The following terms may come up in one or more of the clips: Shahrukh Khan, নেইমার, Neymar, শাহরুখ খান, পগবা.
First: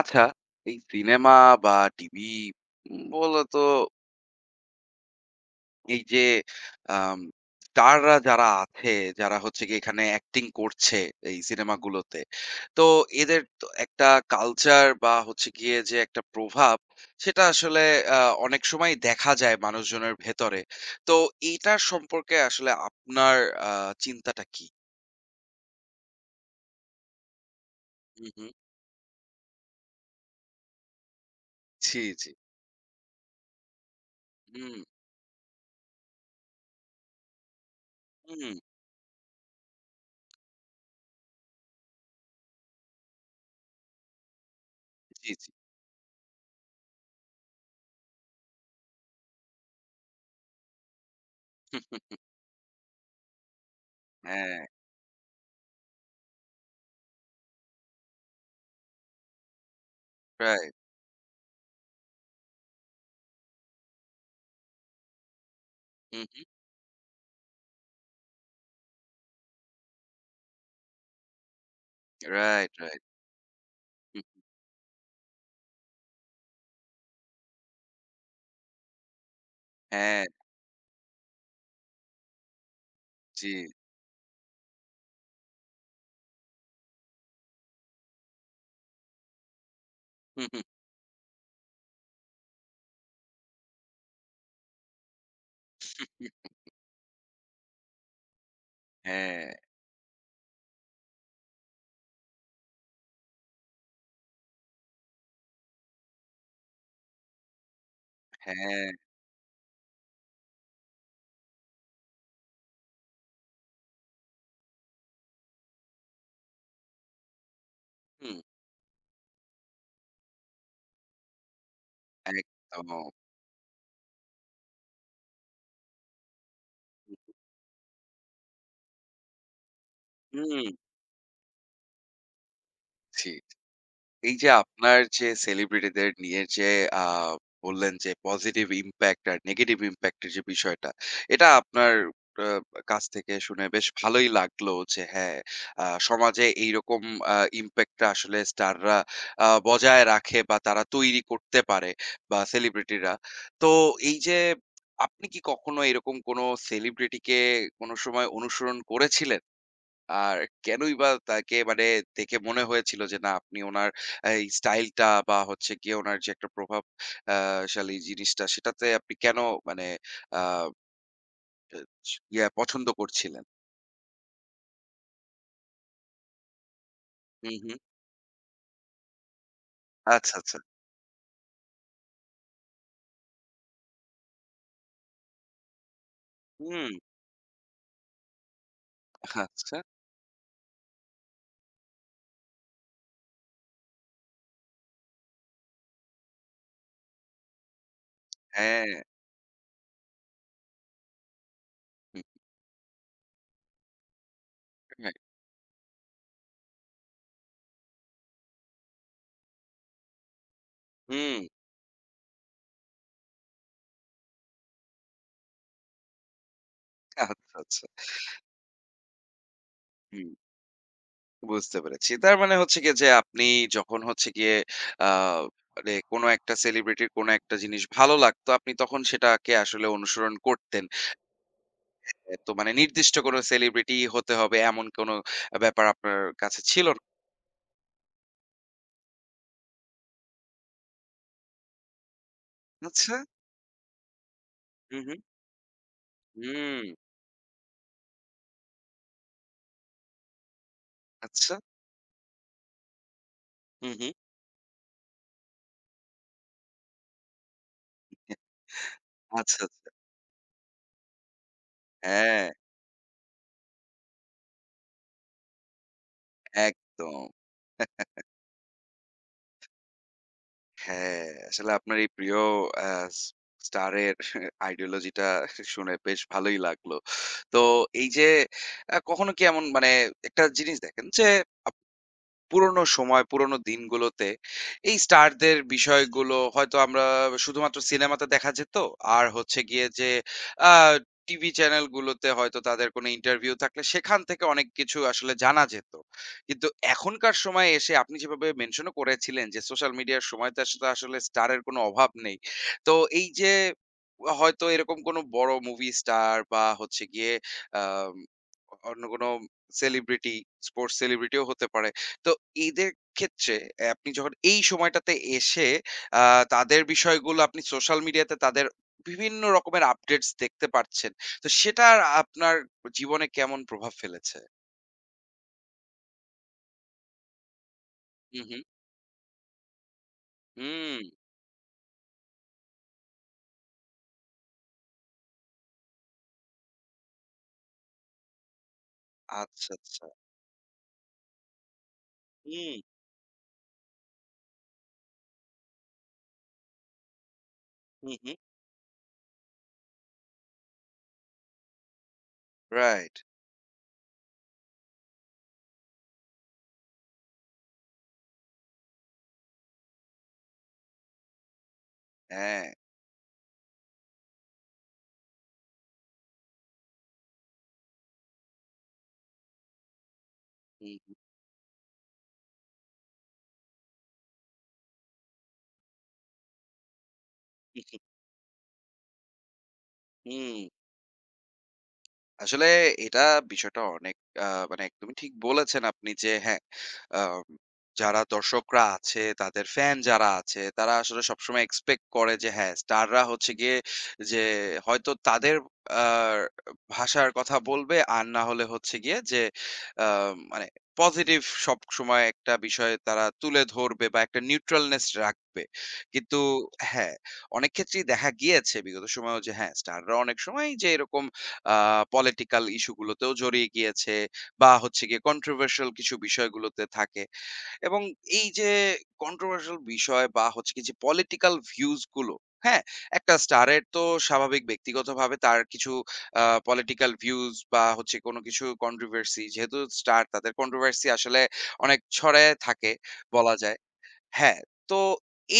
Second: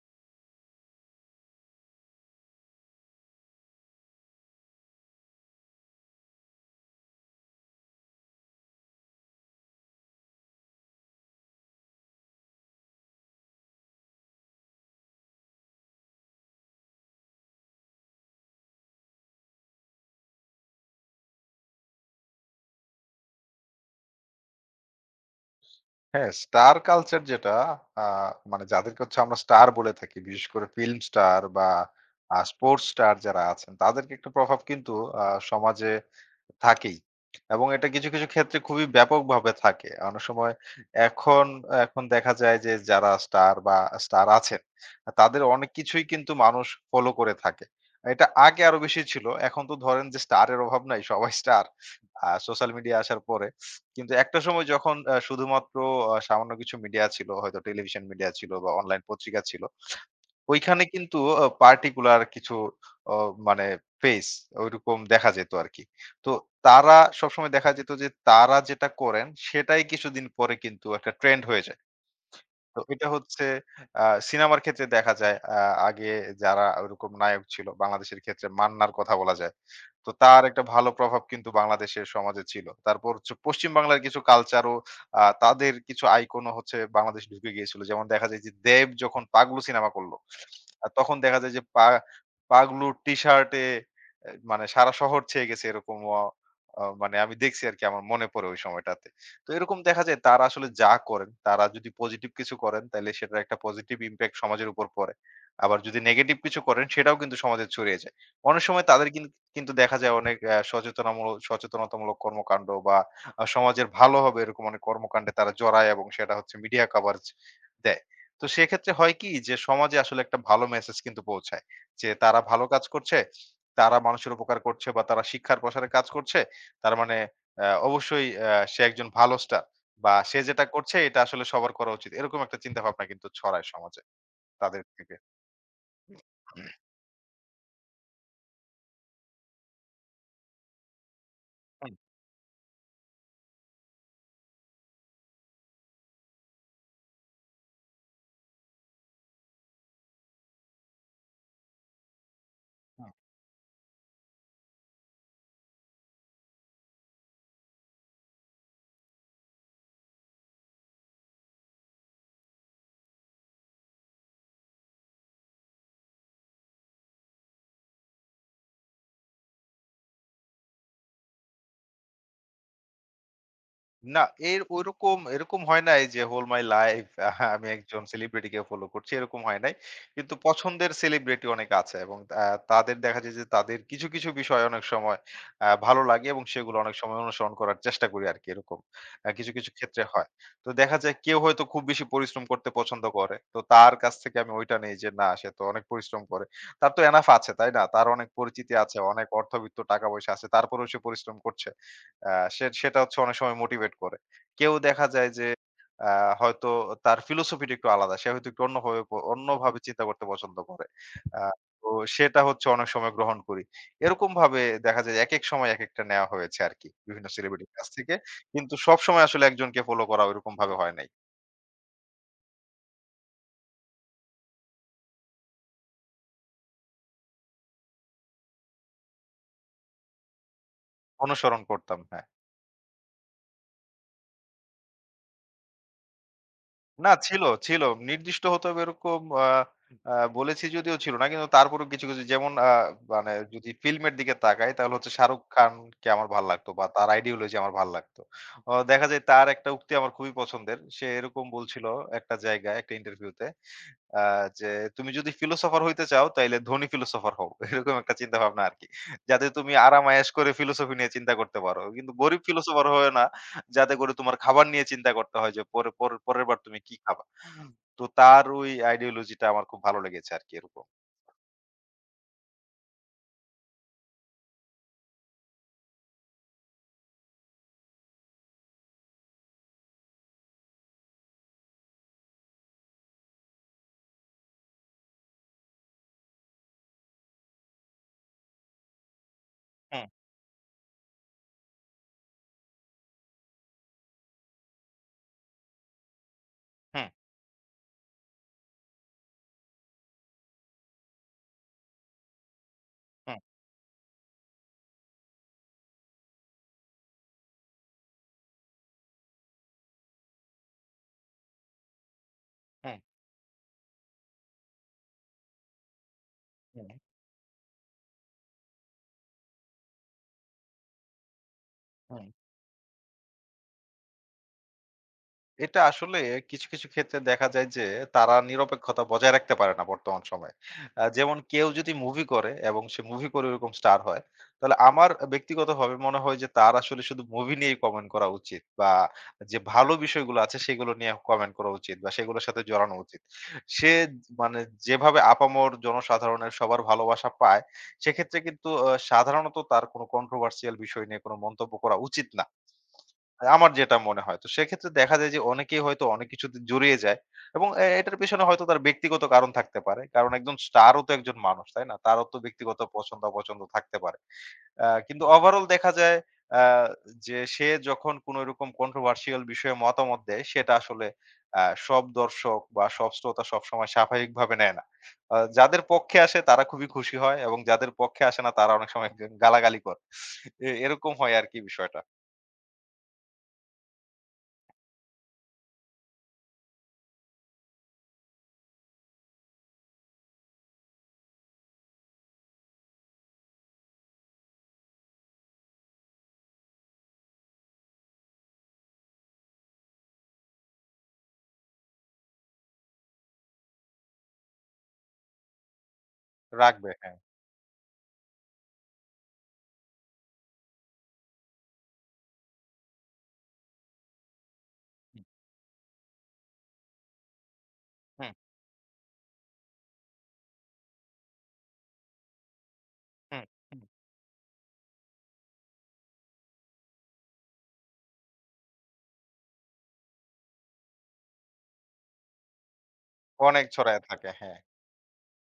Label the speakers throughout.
Speaker 1: আচ্ছা, এই cinema বা TV বলে তো এই যে আম স্টাররা যারা আছে, যারা হচ্ছে গিয়ে এখানে অ্যাক্টিং করছে এই সিনেমাগুলোতে। তো এদের তো একটা কালচার বা হচ্ছে গিয়ে যে একটা প্রভাব, সেটা আসলে আ অনেক সময় দেখা যায় মানুষজনের ভেতরে। তো এইটার সম্পর্কে আসলে আপনার আ চিন্তাটা কি?
Speaker 2: হ্যাঁ, স্টার কালচার যেটা আ
Speaker 1: হুম, হুম।
Speaker 2: মানে যাদেরকে হচ্ছে আমরা স্টার বলে থাকি, বিশেষ করে ফিল্ম স্টার বা
Speaker 1: জি, জি।
Speaker 2: স্পোর্টস স্টার যারা আছেন, তাদেরকে একটা প্রভাব
Speaker 1: হুম,
Speaker 2: কিন্তু আ সমাজে থাকেই। এবং এটা কিছু, কিছু
Speaker 1: হুম।
Speaker 2: ক্ষেত্রে খুবই ব্যাপকভাবে থাকে। অনেক সময় এখন, এখন দেখা যায় যে যারা স্টার বা স্টার আছেন,
Speaker 1: জি,
Speaker 2: তাদের
Speaker 1: জি।
Speaker 2: অনেক কিছুই কিন্তু মানুষ ফলো করে থাকে। এটা আগে আরো বেশি ছিল। এখন তো ধরেন যে স্টারের অভাব নাই, সবাই স্টার।
Speaker 1: হুম, হুম,
Speaker 2: সোশ্যাল মিডিয়া আসার পরে। কিন্তু একটা
Speaker 1: হ্যাঁ,
Speaker 2: সময় যখন শুধুমাত্র সামান্য কিছু মিডিয়া ছিল, হয়তো টেলিভিশন মিডিয়া ছিল বা অনলাইন পত্রিকা ছিল।
Speaker 1: রাইট।
Speaker 2: ওইখানে কিন্তু পার্টিকুলার কিছু অ মানে ফেস ঐরকম দেখা যেত আরকি।
Speaker 1: হুম,
Speaker 2: তো
Speaker 1: হুম।
Speaker 2: তারা সবসময় দেখা যেত যে তারা যেটা করেন সেটাই কিছুদিন পরে কিন্তু একটা ট্রেন্ড হয়ে যায়।
Speaker 1: রাইট,
Speaker 2: তো
Speaker 1: রাইট।
Speaker 2: এটা হচ্ছে আ সিনেমার ক্ষেত্রে দেখা যায়। আগে যারা ওইরকম নায়ক ছিল, বাংলাদেশের ক্ষেত্রে মান্নার কথা বলা যায়। তো
Speaker 1: হ্যাঁ,
Speaker 2: তার একটা ভালো প্রভাব কিন্তু বাংলাদেশের সমাজে ছিল। তারপর হচ্ছে
Speaker 1: জি।
Speaker 2: পশ্চিম বাংলার কিছু কালচারও, তাদের কিছু আইকনও হচ্ছে বাংলাদেশে ঢুকে গিয়েছিল। যেমন দেখা যায় যে 'দেব' যখন 'পাগলু' সিনেমা করল,
Speaker 1: হু, হু,
Speaker 2: তখন দেখা যায় যে 'পাগলুর' টি-শার্টে এ মানে সারা শহর ছেয়ে গেছে এরকমও।
Speaker 1: হু।
Speaker 2: মানে আমি দেখছি আরকি, আমার মনে পড়ে ওই সময়টাতে।
Speaker 1: হ্যাঁ,
Speaker 2: তো এরকম দেখা যায় তারা আসলে যা করেন, তারা যদি পজিটিভ কিছু করেন তাইলে সেটার একটা পজিটিভ ইমপ্যাক্ট সমাজের উপর পড়ে। আবার যদি নেগেটিভ কিছু করেন সেটাও কিন্তু সমাজে ছড়িয়ে যায়। অনেক সময়
Speaker 1: হ্যাঁ।
Speaker 2: তাদের কিন্তু কিন্তু দেখা যায় অনেক আ সচেতনামূলক সচেতনতামূলক কর্মকাণ্ড বা সমাজের ভালো হবে এরকম অনেক কর্মকাণ্ডে তারা জড়ায় এবং সেটা হচ্ছে মিডিয়া কভারেজ দেয়।
Speaker 1: হুম।
Speaker 2: তো সেক্ষেত্রে হয় কি যে সমাজে আসলে একটা ভালো মেসেজ কিন্তু পৌঁছায়। যে তারা ভালো কাজ
Speaker 1: একদম।
Speaker 2: করছে, তারা মানুষের উপকার করছে বা তারা শিক্ষার প্রসারে কাজ করছে। তার মানে অবশ্যই সে একজন ভালো স্টার বা সে
Speaker 1: হুম,
Speaker 2: যেটা করছে এটা আসলে সবার করা উচিত। এরকম একটা চিন্তাভাবনা কিন্তু
Speaker 1: জি।
Speaker 2: ছড়ায় সমাজে
Speaker 1: এই যে
Speaker 2: তাদের
Speaker 1: আপনার
Speaker 2: থেকে।
Speaker 1: যে সেলিব্রিটিদের নিয়ে
Speaker 2: হুম,
Speaker 1: যে আ বললেন যে পজিটিভ ইমপ্যাক্ট আর নেগেটিভ ইমপ্যাক্ট এর যে বিষয়টা, এটা আপনার
Speaker 2: হুম।
Speaker 1: আ কাছ থেকে শুনে বেশ ভালোই লাগলো যে হ্যাঁ, সমাজে এইরকম ইমপ্যাক্টটা আসলে স্টাররা বজায় রাখে বা তারা তৈরি করতে পারে বা সেলিব্রিটিরা। তো এই যে আপনি কি কখনো এরকম কোনো সেলিব্রিটিকে কোনো সময় অনুসরণ করেছিলেন? আর কেনই বা তাকে মানে দেখে মনে হয়েছিল যে না আপনি উনার এই স্টাইলটা বা হচ্ছে গিয়ে উনার যে একটা প্রভাব শালী জিনিসটা সেটাতে আপনি কেন মানে আহ, পছন্দ করছিলেন?
Speaker 2: না, এর ঐরকম এরকম হয় নাই যে হোল মাই লাইফ
Speaker 1: হুম,
Speaker 2: আমি
Speaker 1: হুম।
Speaker 2: একজন সেলিব্রিটিকে ফলো করছি, এরকম হয় নাই। কিন্তু
Speaker 1: আচ্ছা, আচ্ছা।
Speaker 2: পছন্দের সেলিব্রিটি অনেক আছে, এবং তাদের দেখা যায় যে তাদের কিছু, কিছু বিষয় অনেক সময় ভালো লাগে এবং সেগুলো
Speaker 1: হুম,
Speaker 2: অনেক সময় অনুসরণ করার চেষ্টা করি আরকি এরকম। কিছু, কিছু
Speaker 1: আচ্ছা।
Speaker 2: ক্ষেত্রে হয়। তো দেখা যায় কেউ হয়তো খুব বেশি পরিশ্রম করতে পছন্দ করে। তো তার কাছ থেকে আমি ওইটা নেই যে না সে তো অনেক পরিশ্রম করে। তার তো এনাফ আছে, তাই না? তার অনেক পরিচিতি
Speaker 1: হ্যাঁ।
Speaker 2: আছে, অনেক অর্থবিত্ত টাকা-পয়সা আছে। তারপরেও সে পরিশ্রম করছে।
Speaker 1: হুম,
Speaker 2: আ সে সেটা হচ্ছে অনেক সময় মোটিভেট করে। কেউ দেখা
Speaker 1: হ্যাঁ,
Speaker 2: যায় যে আ হয়তো তার ফিলোসফি টা একটু আলাদা। সে হয়তো একটু অন্যভাবে অন্যভাবে চিন্তা করতে পছন্দ করে।
Speaker 1: হুম,
Speaker 2: আ তো সেটা হচ্ছে অনেক সময় গ্রহণ করি। এরকমভাবে দেখা যায় একেক সময় একেকটা নেওয়া হয়েছে আরকি বিভিন্ন
Speaker 1: আচ্ছা,
Speaker 2: সেলিব্রিটির
Speaker 1: আচ্ছা।
Speaker 2: কাছ থেকে। কিন্তু সবসময় আসলে একজনকে ফলো করা
Speaker 1: হুম,
Speaker 2: ওইরকম ভাবে হয় নাই।
Speaker 1: বুঝতে পেরেছি। তার মানে হচ্ছে গিয়ে যে আপনি যখন হচ্ছে গিয়ে আহ মানে কোনো একটা সেলিব্রিটির কোনো একটা জিনিস ভালো লাগতো, আপনি তখন সেটাকে আসলে অনুসরণ করতেন।
Speaker 2: অনুসরণ করতাম, হ্যাঁ।
Speaker 1: এ তো মানে নির্দিষ্ট কোনো সেলিব্রিটি হতে হবে এমন কোনো ব্যাপার আপনার কাছে ছিল না।
Speaker 2: না ছিল, ছিল। নির্দিষ্ট হতো এরকম, আ আ বলেছি যদিও ছিল না। কিন্তু তারপরেও কিছু, কিছু যেমন
Speaker 1: আচ্ছা।
Speaker 2: মানে যদি ফিল্মের দিকে তাকাই তাহলে
Speaker 1: হু,
Speaker 2: হচ্ছে
Speaker 1: হু।
Speaker 2: শাহরুখ খানকে আমার ভাল লাগতো বা
Speaker 1: হুম।
Speaker 2: তার আইডিওলজি আমার ভাল লাগতো। দেখা যায় তার একটা উক্তি আমার খুবই পছন্দের। সে এরকম
Speaker 1: আচ্ছা।
Speaker 2: বলছিল একটা জায়গায় একটা ইন্টারভিউতে
Speaker 1: হু, হু।
Speaker 2: আ যে, "তুমি যদি ফিলোসোফার হইতে চাও তাইলে ধনী ফিলোসোফার হও।" এরকম একটা চিন্তাভাবনা আরকি। যাতে
Speaker 1: আচ্ছা,
Speaker 2: তুমি
Speaker 1: আচ্ছা।
Speaker 2: আরাম আয়েশ করে ফিলোসফি নিয়ে চিন্তা করতে পারো। কিন্তু গরিব
Speaker 1: হ্যাঁ,
Speaker 2: ফিলোসোফার হয়ো না। যাতে করে তোমার খাবার নিয়ে চিন্তা করতে হয় যে পরের বার তুমি কি খাবা?
Speaker 1: একদম।
Speaker 2: তো তার ওই আইডিওলজি টা আমার খুব ভালো লেগেছে আরকি এরকম।
Speaker 1: হ্যাঁ, আসলে আপনার এই প্রিয় আ স্টারের আইডিওলজি টা শুনে বেশ ভালোই লাগলো। তো এই যে কখনো কি এমন মানে একটা জিনিস দেখেন যে পুরোনো সময়, পুরোনো দিনগুলোতে এই স্টারদের বিষয়গুলো হয়তো আমরা শুধুমাত্র সিনেমাতে দেখা যেত। আর হচ্ছে গিয়ে
Speaker 2: হুম,
Speaker 1: যে আ টিভি চ্যানেলগুলোতে হয়তো তাদের কোনো ইন্টারভিউ থাকলে সেখান থেকে অনেক কিছু আসলে জানা যেত। কিন্তু
Speaker 2: হুম,
Speaker 1: এখনকার সময়ে এসে আপনি যেভাবে মেনশনও করেছিলেন যে সোশ্যাল মিডিয়ার সময়তে আসলে আসলে স্টারের কোনো অভাব নেই। তো এই
Speaker 2: হুম,
Speaker 1: যে হয়তো এরকম কোনো বড় মুভি স্টার বা হচ্ছে গিয়ে আম অন্য কোনো সেলিব্রিটি, স্পোর্টস সেলিব্রিটিও হতে পারে। তো এদের
Speaker 2: হুম,
Speaker 1: ক্ষেত্রে আপনি যখন এই সময়টাতে এসে আ তাদের
Speaker 2: হুম,
Speaker 1: বিষয়গুলো আপনি সোশ্যাল মিডিয়াতে তাদের বিভিন্ন রকমের আপডেটস দেখতে পারছেন। তো সেটার
Speaker 2: হুম।
Speaker 1: আপনার জীবনে কেমন প্রভাব ফেলেছে?
Speaker 2: এটা আসলে কিছু, কিছু ক্ষেত্রে দেখা যায় যে তারা
Speaker 1: হুম, হুম।
Speaker 2: নিরপেক্ষতা বজায় রাখতে পারে না বর্তমান সময়ে।
Speaker 1: হুম।
Speaker 2: যেমন কেউ যদি মুভি করে এবং সে মুভি করে ওরকম স্টার হয়, তাহলে আমার ব্যক্তিগতভাবে মনে হয় যে তার আসলে শুধু মুভি নিয়েই কমেন্ট করা উচিত, বা যে
Speaker 1: আচ্ছা,
Speaker 2: ভালো
Speaker 1: আচ্ছা।
Speaker 2: বিষয়গুলো আছে সেগুলো নিয়ে কমেন্ট করা উচিত বা সেগুলোর সাথে
Speaker 1: হুম,
Speaker 2: জড়ানো উচিত। সে মানে যেভাবে আপামর জনসাধারণের সবার ভালোবাসা পায়,
Speaker 1: হুম, হুম।
Speaker 2: সেক্ষেত্রে কিন্তু সাধারণত তার কোনো কন্ট্রোভার্সিয়াল বিষয় নিয়ে কোনো মন্তব্য করা উচিত না।
Speaker 1: রাইট।
Speaker 2: আমার যেটা মনে হয়। তো সেক্ষেত্রে দেখা যায় যে অনেকেই হয়তো অনেক কিছুতে জড়িয়ে যায়, এবং এটার পেছনে হয়তো তার ব্যক্তিগত কারণ থাকতে পারে। কারণ একজন স্টারও তো একজন মানুষ, তাই না? তারও তো
Speaker 1: হ্যাঁ।
Speaker 2: ব্যক্তিগত পছন্দ-অপছন্দ থাকতে পারে। কিন্তু ওভারঅল দেখা যায় আ যে সে যখন কোনো এরকম কন্ট্রোভার্সিয়াল বিষয়ে মতামত দেয় সেটা
Speaker 1: হুম,
Speaker 2: আসলে
Speaker 1: হুম।
Speaker 2: আ সব দর্শক বা সব শ্রোতা সবসময় স্বাভাবিকভাবে নেয় না। যাদের পক্ষে আসে তারা খুবই খুশি হয় এবং যাদের পক্ষে আসে না তারা অনেক সময় গালাগালি করে।
Speaker 1: হুম
Speaker 2: এরকম হয় আরকি বিষয়টা।
Speaker 1: আসলে এটা বিষয়টা অনেক আ মানে একদমই ঠিক বলেছেন আপনি যে হ্যাঁ, আম যারা দর্শকরা আছে, তাদের ফ্যান যারা আছে, তারা আসলে সবসময় এক্সপেক্ট করে যে হ্যাঁ, স্টাররা হচ্ছে গিয়ে যে হয়তো তাদের আ ভাষার কথা বলবে, আর না হলে হচ্ছে গিয়ে যে আ মানে পজিটিভ সবসময় একটা বিষয় তারা তুলে ধরবে বা একটা নিউট্রালনেস রাখবে। কিন্তু
Speaker 2: রাগবে, হ্যাঁ।
Speaker 1: হ্যাঁ, অনেক ক্ষেত্রেই দেখা গিয়েছে বিগত সময়েও যে হ্যাঁ, স্টাররা অনেক সময় যে এরকম আ পলিটিক্যাল ইস্যু গুলোতেও জড়িয়ে গিয়েছে বা হচ্ছে গিয়ে কন্ট্রোভার্সিয়াল কিছু বিষয়গুলোতে থাকে এবং
Speaker 2: হুম,
Speaker 1: এই যে কন্ট্রোভার্সিয়াল বিষয় বা হচ্ছে কি যে পলিটিক্যাল ভিউজ গুলো, হ্যাঁ? একটা
Speaker 2: হুম, হুম।
Speaker 1: স্টারের তো স্বাভাবিক ব্যক্তিগতভাবে তার কিছু আ পলিটিক্যাল ভিউজ বা হচ্ছে কোনো কিছু কন্ট্রোভার্সি যেহেতু স্টার তাদের কন্ট্রোভার্সি আসলে অনেক ছড়ায়ে থাকে বলা
Speaker 2: অনেক
Speaker 1: যায়।
Speaker 2: ছড়ায় থাকে। হ্যাঁ।
Speaker 1: হ্যাঁ, তো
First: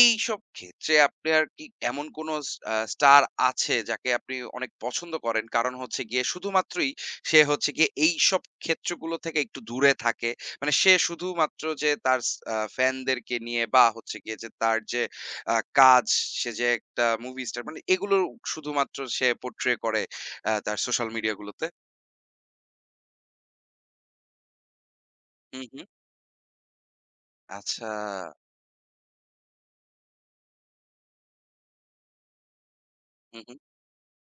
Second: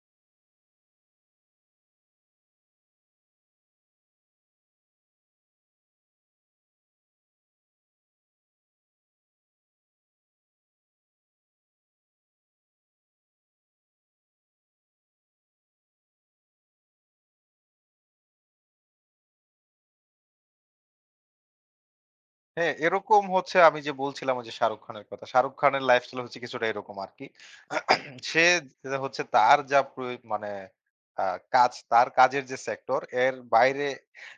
Speaker 1: এইসব ক্ষেত্রে আপনার কি এমন কোনো স আ স্টার আছে যাকে আপনি অনেক পছন্দ করেন? কারণ হচ্ছে গিয়ে শুধুমাত্রই সে হচ্ছে গিয়ে এইসব ক্ষেত্রগুলো থেকে একটু দূরে থাকে। মানে সে শুধুমাত্র যে তার স আ ফ্যানদেরকে নিয়ে বা হচ্ছে গিয়ে যে তার যে কাজ, সে যে একটা মুভি স্টার মানে এগুলো শুধুমাত্র সে পোট্রে করে তার সোশ্যাল মিডিয়া গুলোতে।
Speaker 2: হ্যাঁ, এরকম হচ্ছে আমি যে বলছিলাম ওই যে শাহরুখ খানের কথা। শাহরুখ
Speaker 1: হুম,
Speaker 2: খানের
Speaker 1: হুম।
Speaker 2: লাইফস্টাইল হচ্ছে কিছুটা এরকম আরকি।
Speaker 1: আচ্ছা।
Speaker 2: সে যেটা হচ্ছে তার যা মানে আ কাজ, তার কাজের যে সেক্টর এর
Speaker 1: হুম, হুম।
Speaker 2: বাইরে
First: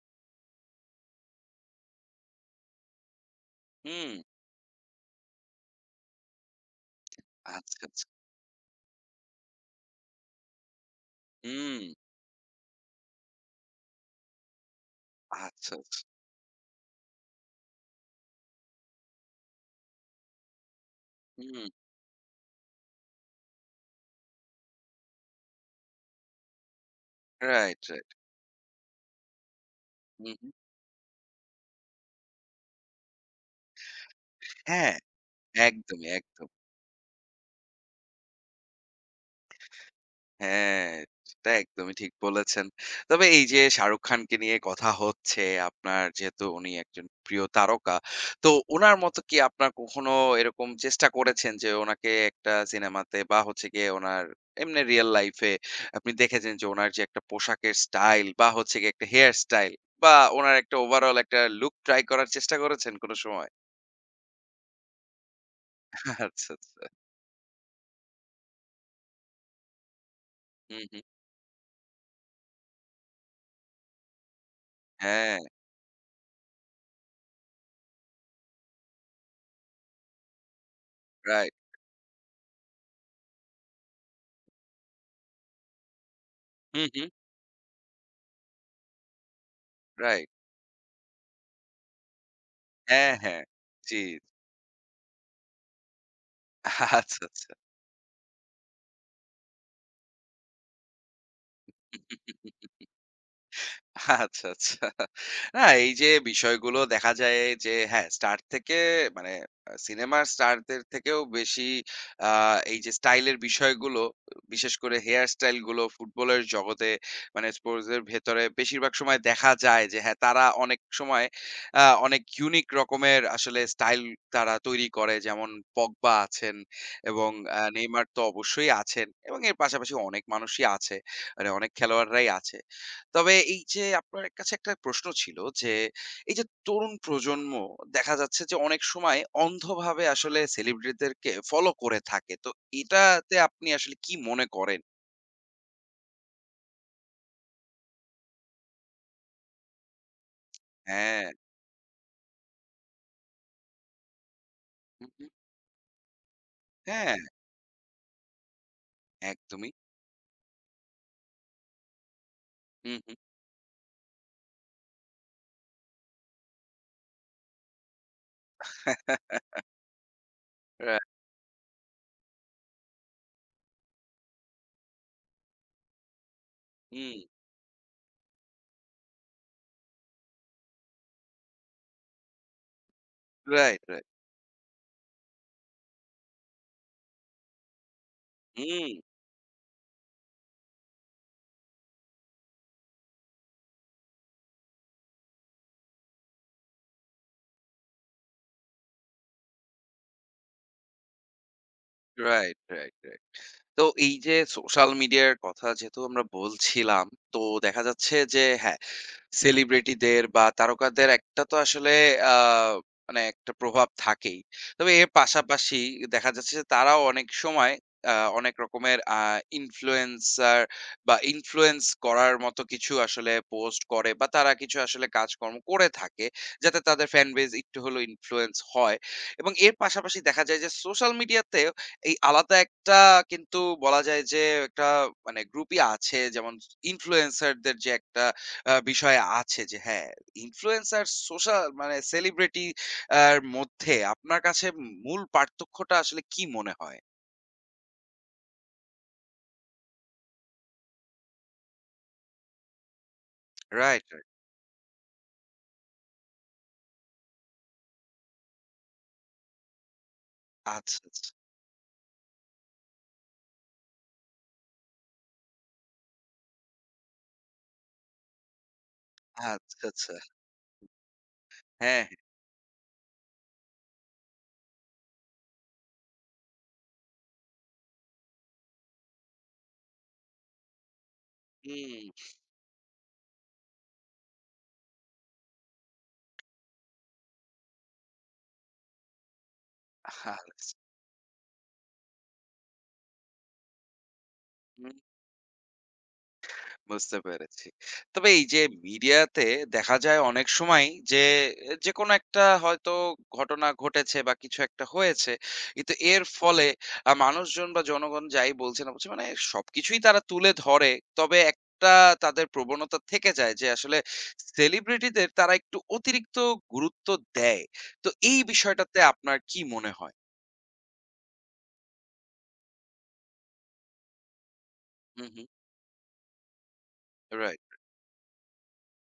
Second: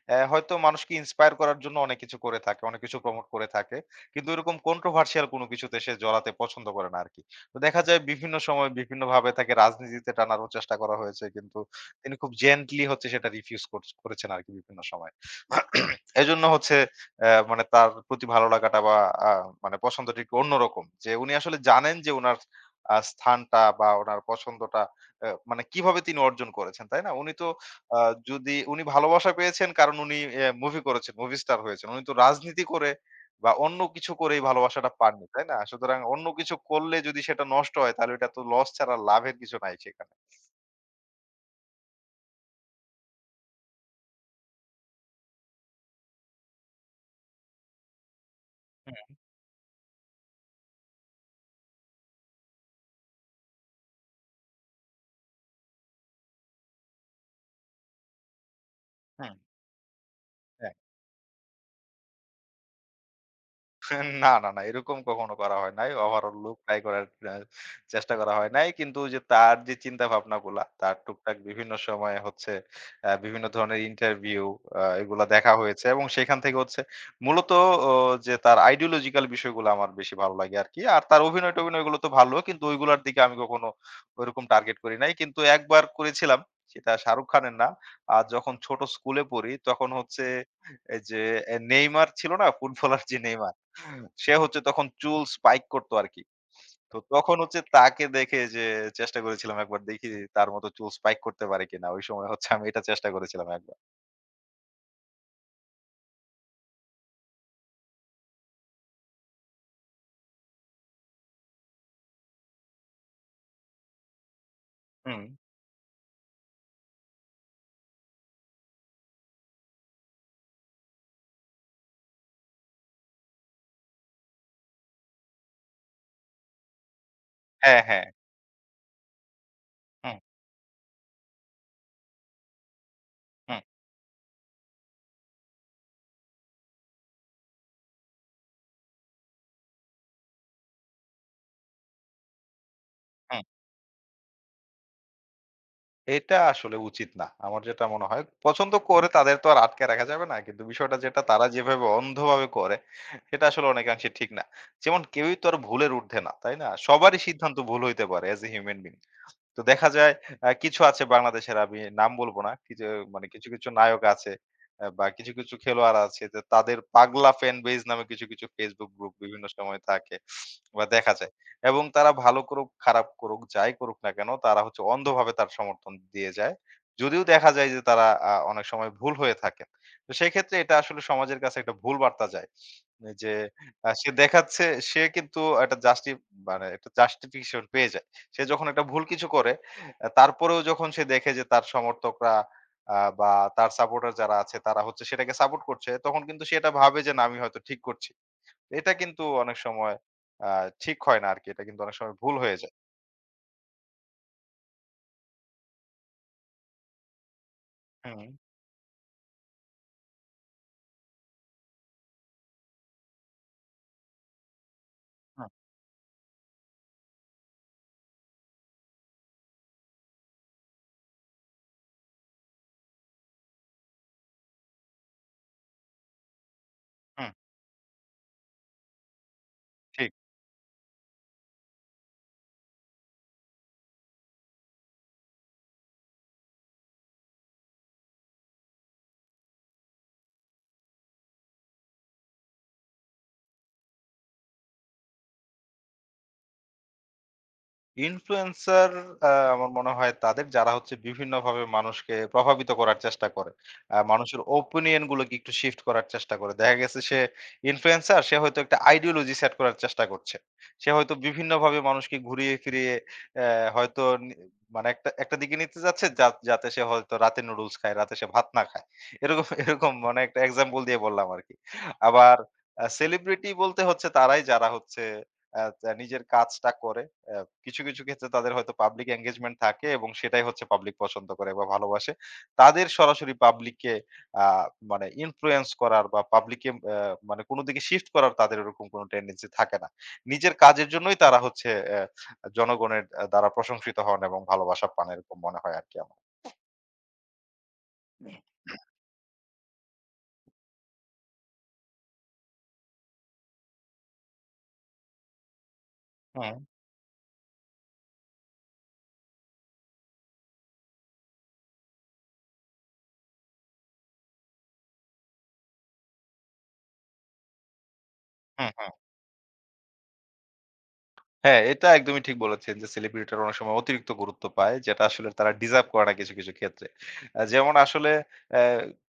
Speaker 2: হয়তো মানুষকে ইন্সপায়ার করার জন্য অনেক কিছু করে থাকে, অনেক কিছু প্রমোট করে থাকে।
Speaker 1: হুম।
Speaker 2: কিন্তু এরকম কন্ট্রোভার্সিয়াল কোনো কিছুতে সে জড়াতে পছন্দ করে না আরকি। তো
Speaker 1: আচ্ছা,
Speaker 2: দেখা যায়
Speaker 1: আচ্ছা।
Speaker 2: বিভিন্ন সময় বিভিন্নভাবে তাকে রাজনীতিতে টানারও চেষ্টা করা হয়েছে। কিন্তু
Speaker 1: হুম।
Speaker 2: তিনি খুব জেন্টলি হচ্ছে সেটা রিফিউজ করছ করেছেন আরকি বিভিন্ন সময়।
Speaker 1: আচ্ছা, আচ্ছা।
Speaker 2: এজন্য হচ্ছে মানে তার প্রতি ভালো লাগাটা বা আ মানে পছন্দটা একটু অন্যরকম। যে উনি আসলে
Speaker 1: হুম।
Speaker 2: জানেন যে উনার স্থানটা বা উনার পছন্দটা মানে কিভাবে তিনি অর্জন করেছেন, তাই না? উনি তো
Speaker 1: রাইট,
Speaker 2: আ
Speaker 1: রাইট।
Speaker 2: যদি উনি ভালোবাসা পেয়েছেন কারণ উনি
Speaker 1: হুম, হুম।
Speaker 2: মুভি করেছেন, মুভি স্টার হয়েছেন। উনি তো রাজনীতি করে বা অন্য কিছু করেই ভালোবাসাটা
Speaker 1: হ্যাঁ,
Speaker 2: পাননি, তাই না? সুতরাং
Speaker 1: একদমই,
Speaker 2: অন্য
Speaker 1: একদম।
Speaker 2: কিছু করলে যদি সেটা নষ্ট হয় তাহলে এটা তো লস ছাড়া লাভের কিছু নাই সেখানে।
Speaker 1: হ্যাঁ, সেটা একদমই ঠিক বলেছেন। তবে এই যে শাহরুখ খানকে নিয়ে কথা হচ্ছে, আপনার যেহেতু উনি একজন প্রিয় তারকা, তো উনার
Speaker 2: হুম,
Speaker 1: মতো কি আপনার কখনো এরকম চেষ্টা করেছেন যে উনাকে একটা সিনেমাতে বা হচ্ছে গিয়ে উনার এমনি রিয়াল লাইফ এ আপনি দেখেছেন যে উনার যে একটা পোশাকের স্টাইল বা হচ্ছে গিয়ে একটা
Speaker 2: হুম।
Speaker 1: হেয়ার স্টাইল বা উনার
Speaker 2: হ্যাঁ।
Speaker 1: একটা ওভারঅল একটা লুক ট্রাই করার চেষ্টা করেছেন কোন সময়?
Speaker 2: না, না, না। এরকম কখনো করা হয় নাই। ওভারঅল
Speaker 1: আচ্ছা,
Speaker 2: লুক ট্রাই
Speaker 1: আচ্ছা।
Speaker 2: করার আ চেষ্টা করা হয় নাই। কিন্তু ওই যে তার যে চিন্তাভাবনাগুলা,
Speaker 1: হুম,
Speaker 2: তার
Speaker 1: হুম।
Speaker 2: টুকটাক বিভিন্ন সময়ে হচ্ছে বিভিন্ন ধরনের ইন্টারভিউ, এগুলা
Speaker 1: হ্যাঁ,
Speaker 2: দেখা হয়েছে এবং সেখান থেকে হচ্ছে মূলত ও যে তার আইডিওলজিক্যাল বিষয়গুলো আমার বেশি ভালো লাগে আরকি। আর তার
Speaker 1: রাইট।
Speaker 2: অভিনয়-টভিনয় গুলো তো ভালো। কিন্তু ওইগুলার দিকে আমি কখনো ওইরকম টার্গেট করি নাই। কিন্তু একবার করেছিলাম।
Speaker 1: হুম,
Speaker 2: সেটা
Speaker 1: হুম।
Speaker 2: শাহরুখ খানের না। আর যখন ছোট স্কুলে পড়ি তখন হচ্ছে,
Speaker 1: রাইট।
Speaker 2: এই যে নেইমার ছিল না? ফুটবলার
Speaker 1: হ্যাঁ,
Speaker 2: যে
Speaker 1: হ্যাঁ।
Speaker 2: নেইমার?
Speaker 1: জি।
Speaker 2: সে হচ্ছে তখন চুল স্পাইক করতো আরকি। তো
Speaker 1: আচ্ছা,
Speaker 2: তখন
Speaker 1: আচ্ছা।
Speaker 2: হচ্ছে তাকে দেখে যে চেষ্টা করেছিলাম একবার দেখি তার মতো চুল স্পাইক করতে পারে কিনা। ওই সময় হচ্ছে আমি এটা চেষ্টা করেছিলাম একবার।
Speaker 1: আচ্ছা, আচ্ছা। না এই যে বিষয়গুলো দেখা যায় যে হ্যাঁ, স্টার থেকে মানে সিনেমার স্টারদের থেকেও বেশি আ এই যে স্টাইলের বিষয়গুলো, বিশেষ করে
Speaker 2: হুম।
Speaker 1: হেয়ার স্টাইল গুলো ফুটবলের জগতে মানে স্পোর্টস এর ভেতরে বেশিরভাগ সময় দেখা যায় যে হ্যাঁ, তারা অনেক সময় অনেক ইউনিক রকমের আসলে স্টাইল তারা তৈরি করে। যেমন পগবা আছেন এবং
Speaker 2: হ্যাঁ,
Speaker 1: নেইমার
Speaker 2: হ্যাঁ।
Speaker 1: তো অবশ্যই আছেন এবং এর পাশাপাশি
Speaker 2: হুম,
Speaker 1: অনেক মানুষই আছে। মানে অনেক খেলোয়াড়রাই আছে। তবে
Speaker 2: হুম,
Speaker 1: এই যে আপনার কাছে একটা প্রশ্ন ছিল যে, এই যে তরুণ প্রজন্ম দেখা যাচ্ছে যে অনেক সময় অন্ধভাবে আসলে সেলিব্রিটিদেরকে ফলো করে থাকে। তো এটাতে
Speaker 2: হুম।
Speaker 1: আপনি আসলে কি মনে করেন?
Speaker 2: এটা আসলে উচিত না। আমার যেটা মনে হয়। পছন্দ করে তাদের তো আর আটকে রাখা যাবে না। কিন্তু বিষয়টা যেটা
Speaker 1: হ্যাঁ।
Speaker 2: তারা যেভাবে অন্ধভাবে করে সেটা আসলে অনেকাংশে ঠিক না। যেমন
Speaker 1: হু, হু।
Speaker 2: কেউই তো আর ভুলের ঊর্ধ্বে না, তাই না?
Speaker 1: হ্যাঁ,
Speaker 2: সবারই সিদ্ধান্ত ভুল হইতে পারে as a human being. তো
Speaker 1: একদমই।
Speaker 2: দেখা যায় কিছু আছে বাংলাদেশের, আমি নাম বলব না। কিছু
Speaker 1: হু, হু।
Speaker 2: মানে কিছু, কিছু নায়ক আছে বা কিছু, কিছু খেলোয়াড় আছে যে তাদের পাগলা ফ্যান বেজ নামে কিছু, কিছু Facebook গ্রুপ
Speaker 1: রাইট।
Speaker 2: বিভিন্ন সময় থাকে বা দেখা যায়। এবং তারা ভালো করুক, খারাপ করুক, যাই করুক না কেন তারা হচ্ছে অন্ধভাবে তার সমর্থন দিয়ে যায়।
Speaker 1: হুম।
Speaker 2: যদিও দেখা যায় যে তারা অনেক সময় ভুল হয়ে থাকে। তো সেক্ষেত্রে এটা আসলে সমাজের কাছে একটা ভুল বার্তা যায়। মানে যে
Speaker 1: রাইট, রাইট।
Speaker 2: সে দেখাচ্ছে, সে কিন্তু একটা জাস্টি মানে একটা জাস্টিফিকেশন পেয়ে যায়। সে যখন একটা
Speaker 1: হুম।
Speaker 2: ভুল কিছু করে তারপরেও যখন সে দেখে যে তার সমর্থকরা বা তার সাপোর্টার যারা আছে তারা হচ্ছে সেটাকে সাপোর্ট করছে, তখন কিন্তু সে এটা ভাবে যে না আমি হয়তো ঠিক করছি। এটা কিন্তু অনেক সময় আ ঠিক হয় না আরকি। এটা কিন্তু অনেক সময় ভুল
Speaker 1: রাইট,
Speaker 2: হয়ে যায়।
Speaker 1: Right, right. তো এই যে সোশ্যাল মিডিয়ার কথা যেহেতু আমরা বলছিলাম, তো দেখা যাচ্ছে
Speaker 2: হুম,
Speaker 1: যে হ্যাঁ সেলিব্রিটিদের বা তারকাদের একটা তো আসলে আ মানে একটা প্রভাব থাকেই। তবে এর
Speaker 2: হুম,
Speaker 1: পাশাপাশি দেখা যাচ্ছে যে তারাও অনেক সময় আ অনেক রকমের ইনফ্লুয়েন্সার বা ইনফ্লুয়েন্স করার মতো কিছু আসলে পোস্ট করে বা তারা কিছু আসলে কাজকর্ম করে থাকে। যাতে তাদের ফ্যান
Speaker 2: হুম,
Speaker 1: বেস একটু হলেও ইনফ্লুয়েন্স হয়। এবং এর
Speaker 2: ঠিক।
Speaker 1: পাশাপাশি দেখা যায় যে সোশ্যাল মিডিয়াতেও এই আলাদা একটা কিন্তু বলা যায় যে একটা মানে গ্রুপই আছে যেমন ইনফ্লুয়েন্সারদের যে একটা বিষয় আছে যে হ্যাঁ, ইনফ্লুয়েন্সার সোশ্যাল মানে সেলিব্রিটি আর মধ্যে আপনার কাছে মূল পার্থক্যটা আসলে কি মনে হয়?
Speaker 2: ইনফ্লুয়েন্সার আমার মনে হয় তাদের যারা হচ্ছে বিভিন্নভাবে মানুষকে প্রভাবিত করার চেষ্টা করে।
Speaker 1: Right, right.
Speaker 2: মানুষের ওপিনিয়ন গুলোকে একটু শিফট করার চেষ্টা করে। দেখা গেছে সে ইনফ্লুয়েন্সার, সে হয়তো একটা আইডিওলজি সেট করার চেষ্টা করছে। সে
Speaker 1: আচ্ছা,
Speaker 2: হয়তো
Speaker 1: আচ্ছা।
Speaker 2: বিভিন্নভাবে মানুষকে ঘুরিয়ে ফিরিয়ে হয়তো নি মানে একটা একটা দিকে নিতে যাচ্ছে, যাতে সে হয়তো রাতে নুডলস খায়, রাতে সে ভাত না খায়। এরকম
Speaker 1: আচ্ছা,
Speaker 2: এরকম
Speaker 1: আচ্ছা।
Speaker 2: মানে একটা এক্সাম্পল দিয়ে বললাম আরকি।
Speaker 1: হ্যাঁ, হ্যাঁ।
Speaker 2: আবার সেলিব্রিটি বলতে হচ্ছে তারাই যারা হচ্ছে তা নিজের কাজটা করে। অ্যা কিছু, কিছু ক্ষেত্রে তাদের হয়তো পাবলিক এনগেজমেন্ট থাকে এবং সেটাই হচ্ছে পাবলিক পছন্দ করে বা ভালোবাসে।
Speaker 1: হুম।
Speaker 2: তাদের সরাসরি পাবলিককে আ মানে ইনফ্লুয়েন্স করার বা পাবলিককে মানে কোন দিকে শিফট করার তাদের ওরকম কোন টেনডেন্সি থাকে না।
Speaker 1: আচ্ছা।
Speaker 2: নিজের কাজের জন্যই তারা হচ্ছে জনগণের দ্বারা প্রশংসিত হন এবং ভালোবাসা পান, এরকম মনে হয় আরকি আমার।
Speaker 1: বুঝতে পেরেছি। তবে এই যে মিডিয়াতে দেখা যায় অনেক সময় যে, যেকোনো একটা হয়তো ঘটনা ঘটেছে বা কিছু একটা হয়েছে। কিন্তু এর
Speaker 2: হুম,
Speaker 1: ফলে মানুষজন বা জনগণ যাই বলছে না বলছে মানে সবকিছুই তারা তুলে ধরে। তবে একটা তাদের প্রবণতা থেকে যায় যে আসলে সেলিব্রিটিদের তারা একটু অতিরিক্ত গুরুত্ব দেয়। তো এই
Speaker 2: হুম, হুম।
Speaker 1: বিষয়টাতে আপনার কি মনে হয়?
Speaker 2: হ্যাঁ, এটা একদমই ঠিক বলেছেন যে সেলিব্রিটিরা অনেক সময় অতিরিক্ত গুরুত্ব পায় যেটা
Speaker 1: হুম,
Speaker 2: আসলে
Speaker 1: হুম।
Speaker 2: তারা ডিজার্ভ করে না কিছু, কিছু ক্ষেত্রে।
Speaker 1: রাইট।
Speaker 2: যেমন আসলে অ্যা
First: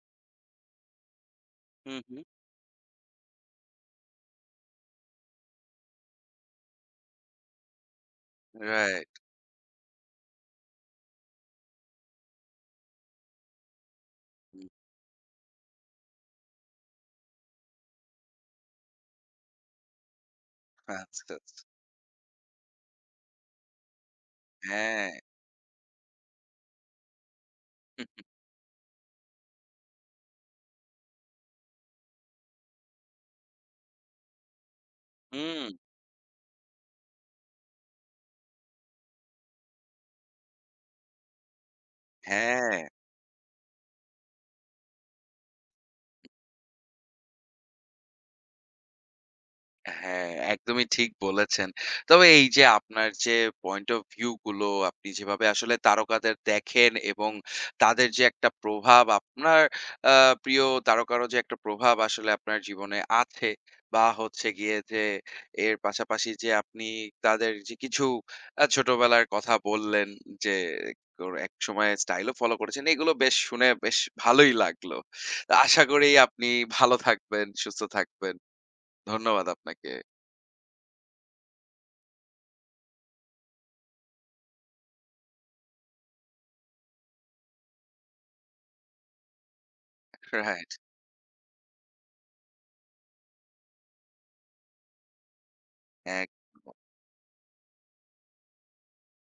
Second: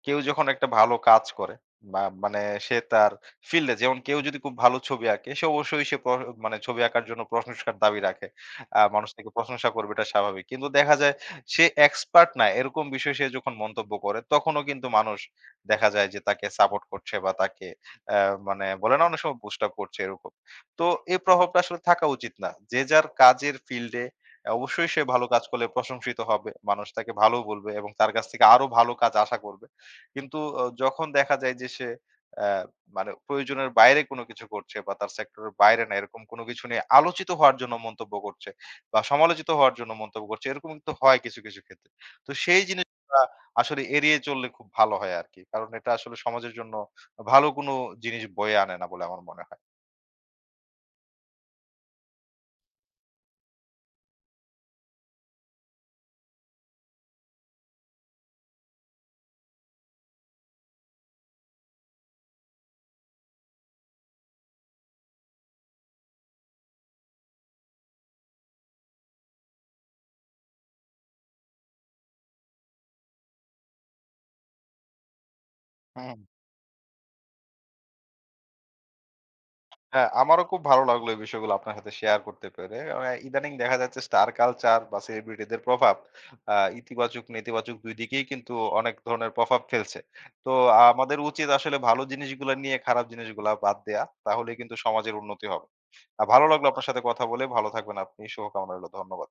Speaker 2: কেউ যখন একটা ভালো কাজ করে
Speaker 1: হুম,
Speaker 2: বা
Speaker 1: হুম।
Speaker 2: মানে সে তার ফিল্ডে, যেমন কেউ যদি খুব ভালো ছবি আঁকে সে অবশ্যই সে মানে ছবি আঁকার জন্য প্রশংসার দাবি রাখে। মানুষ
Speaker 1: রাইট।
Speaker 2: তাকে প্রশংসা করবে, এটা স্বাভাবিক। কিন্তু দেখা যায় সে এক্সপার্ট না এরকম বিষয়ে সে যখন মন্তব্য করে তখনও
Speaker 1: হুম।
Speaker 2: কিন্তু মানুষ দেখা যায় যে তাকে সাপোর্ট করছে বা তাকে অ্যা মানে বলে না, অনেক সময় বুস্ট আপ করছে এরকম। তো এই
Speaker 1: আচ্ছা,
Speaker 2: প্রভাবটা
Speaker 1: আচ্ছা।
Speaker 2: আসলে থাকা উচিত না। যে যার কাজের ফিল্ডে অবশ্যই সে
Speaker 1: হ্যাঁ।
Speaker 2: ভালো কাজ করলে প্রশংসিত হবে। মানুষ তাকে ভালো বলবে এবং তার কাছ থেকে আরো ভালো কাজ আশা করবে। কিন্তু যখন দেখা যায় যে সে অ্যা মানে প্রয়োজনের বাইরে কোনো কিছু করছে বা তার সেক্টরের
Speaker 1: হুম,
Speaker 2: বাইরে না এরকম কোনো কিছু নিয়ে আলোচিত হওয়ার জন্য মন্তব্য করছে বা সমালোচিত হওয়ার জন্য মন্তব্য করছে, এরকম কিন্তু হয় কিছু, কিছু ক্ষেত্রে। তো সেই
Speaker 1: হ্যাঁ।
Speaker 2: জিনিসটা আসলে এড়িয়ে চললে খুব ভালো হয় আরকি। কারণ এটা আসলে সমাজের জন্য ভালো কোনো জিনিস বয়ে আনে না বলে আমার মনে হয়।
Speaker 1: হ্যাঁ, একদমই ঠিক বলেছেন। তবে এই যে আপনার যে পয়েন্ট অফ ভিউ গুলো আপনি যেভাবে আসলে তারকাদের দেখেন এবং তাদের যে একটা প্রভাব আপনার আ প্রিয় তারকারও যে একটা প্রভাব আসলে আপনার জীবনে আছে বা হচ্ছে গিয়ে যে এর পাশাপাশি যে আপনি তাদের যে কিছু ছোটবেলার কথা বললেন যে ওর একসময় স্টাইলও ফলো করেছেন। এগুলো বেশ শুনে বেশ ভালোই লাগলো। তো আশা করি
Speaker 2: হুম।
Speaker 1: আপনি ভালো থাকবেন, সুস্থ থাকবেন। ধন্যবাদ আপনাকে।
Speaker 2: হ্যাঁ, আমারও খুব ভালো লাগলো এই বিষয়গুলো আপনার সাথে শেয়ার করতে পেরে। ইদানিং দেখা যাচ্ছে স্টার কালচার বা সেলিব্রিটিদের প্রভাব আ ইতিবাচক, নেতিবাচক ২ দিকেই কিন্তু অনেক ধরনের প্রভাব ফেলছে। তো
Speaker 1: রাইট।
Speaker 2: আমাদের উচিত আসলে ভালো জিনিসগুলা নিয়ে খারাপ জিনিসগুলা বাদ দেয়া। তাহলেই কিন্তু সমাজের উন্নতি হবে। ভালো লাগলো
Speaker 1: একদম।
Speaker 2: আপনার সাথে কথা বলে। ভালো থাকবেন আপনি। শুভকামনা রইলো। ধন্যবাদ।